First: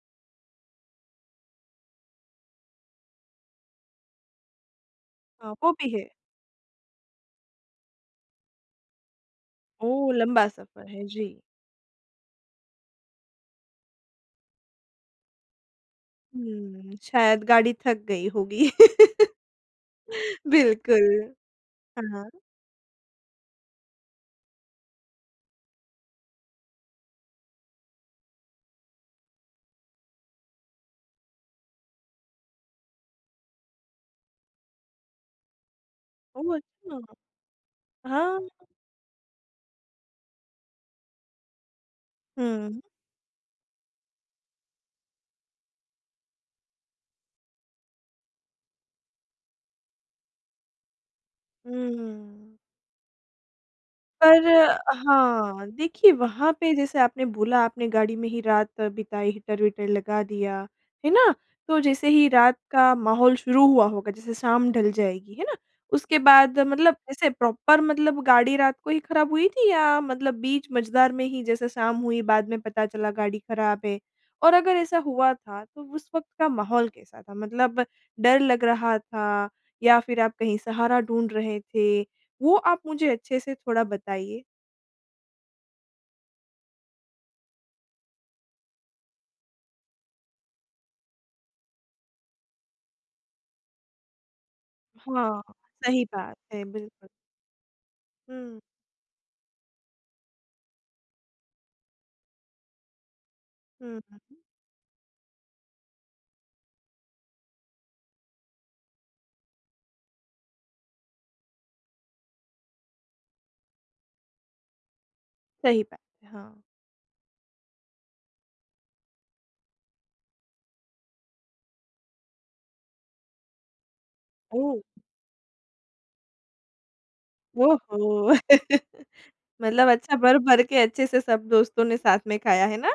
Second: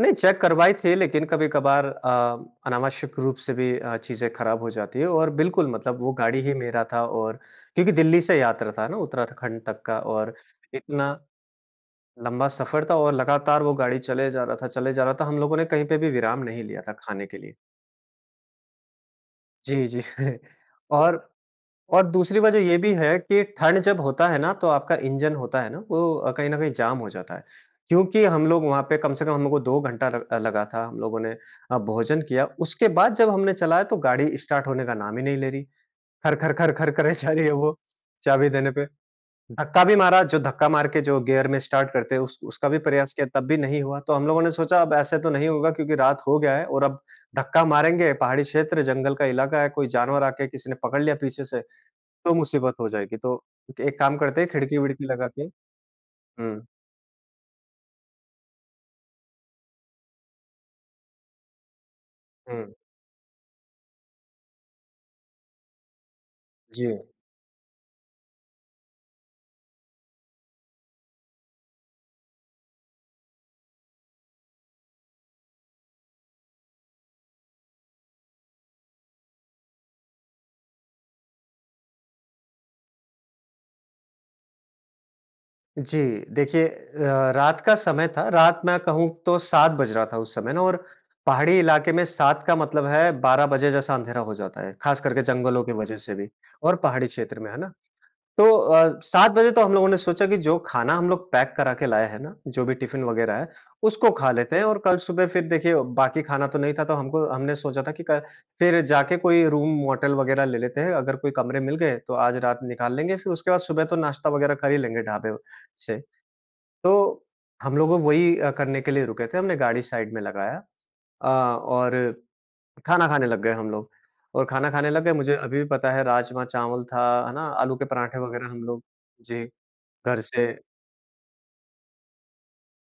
नहीं चेक करवाई थी, लेकिन कभी-कभार अ, अनावश्यक रूप से भी अ, चीज़ें खराब हो जाती है और अ, बिल्कुल, वो भी मतलब है। वो गाड़ी ही मेरा था, और क्योंकि दिल्ली से यात्रा था ना उत्तराखंड तक का। वो और लम्बा सफ़र है। इतना जी। लंबा सफर था और लगातार वो गाड़ी चले जा रहा था चले जा रहा था। हम लोगों ने कहीं पे भी विराम नहीं लिया था, हुँ। खाने के शायद लिए। गाड़ी थक गई होगी। जी, जी। और, बिल्कुल। और हाँ। दूसरी वजह ये भी है कि ठंड जब होता है ना तो आपका इंजन होता है ना, वो अ, कहीं ना कहीं जाम हो जाता है। क्योंकि हम लोग वहाँ पे कम से कम हमलोग को 2 घंटा लग अ, लगा था। हम लोगों ने अ, भोजन किया, उसके बाद जब हमने चलाया तो गाड़ी स्टार्ट होने का नाम ही नहीं ले रही। ओह, खर-खर-खर-खर अच्छा! करे जा रही है वो हाँ। चाबी देने पे। धक्का भी मारा, जो धक्का मार के जो गियर में स्टार्ट करते हैं उस उसका भी हुँ। प्रयास किया तब भी नहीं हुआ। तो हम लोगों ने सोचा अब ऐसे तो नहीं होगा क्योंकि रात हो गया है और अब धक्का मारेंगे पहाड़ी क्षेत्र जंगल का इलाका है, कोई जानवर आके किसी ने पकड़ लिया पीछे से, तो हुँ। मुसीबत हो जाएगी तो एक काम करते पर हैं अ, खिड़की-विड़की लगा के हाँ, देखिए वहाँ हुँ। पे जैसे आपने बोला आपने गाड़ी में ही रात बिताई हीटर-वीटर लगा दिया, है ना। तो जैसे ही रात हुँ। का माहौल शुरू हुआ होगा, जैसे शाम ढल जाएगी, है ना, उसके बाद मतलब जी। ऐसे प्रॉपर मतलब गाड़ी रात को ही खराब हुई थी या मतलब बीच मझदार में ही जैसे शाम हुई बाद में पता चला गाड़ी खराब है? और अगर ऐसा हुआ था तो उस वक़्त का माहौल कैसा था, मतलब डर लग रहा था या फिर आप कहीं सहारा ढूँढ रहे थे, वो आप मुझे अच्छे से थोड़ा बताइए। जी। देखिए अ, रात का समय था, रात मैं कहूँ तो 7 बज रहा था उस समय ना, और पहाड़ी इलाके में 7 का मतलब है 12 बजे जैसा अंधेरा हो जाता है, ख़ास करके हाँ, जंगलों की वजह सही से भी बात है। और पहाड़ी बिल्कुल। क्षेत्र में, है ना। तो हुँ। अ, 7 बजे तो हम लोगों ने सोचा कि जो खाना हम लोग पैक करा के लाए है ना, जो भी टिफ़िन वग़ैरह है, हुँ, उसको खा हुँ। लेते हैं और कल सुबह फिर देखिए बाकी खाना तो नहीं था तो हमको हमने सोचा था कि कल फिर जाके कोई रूम होटल वग़ैरह ले लेते हैं, अगर कोई कमरे मिल गए तो आज रात निकाल लेंगे, फिर उसके बाद सुबह तो नाश्ता वग़ैरह कर ही लेंगे ढाबे व सही से। बात है। हाँ। तो हम लोगों वही अ, करने के लिए रुके थे, हमने गाड़ी साइड में लगाया। अ, और खाना खाने लग गए हम लोग और खाना ओह! खाने लग गए, मुझे अभी भी पता है राजमा-चावल था, है ना, आलू के पराठे ओहो! वग़ैरह हम लोग जी, मतलब अच्छा घर से भर-भर के अच्छे से सब दोस्तों ने साथ में खाया, ना।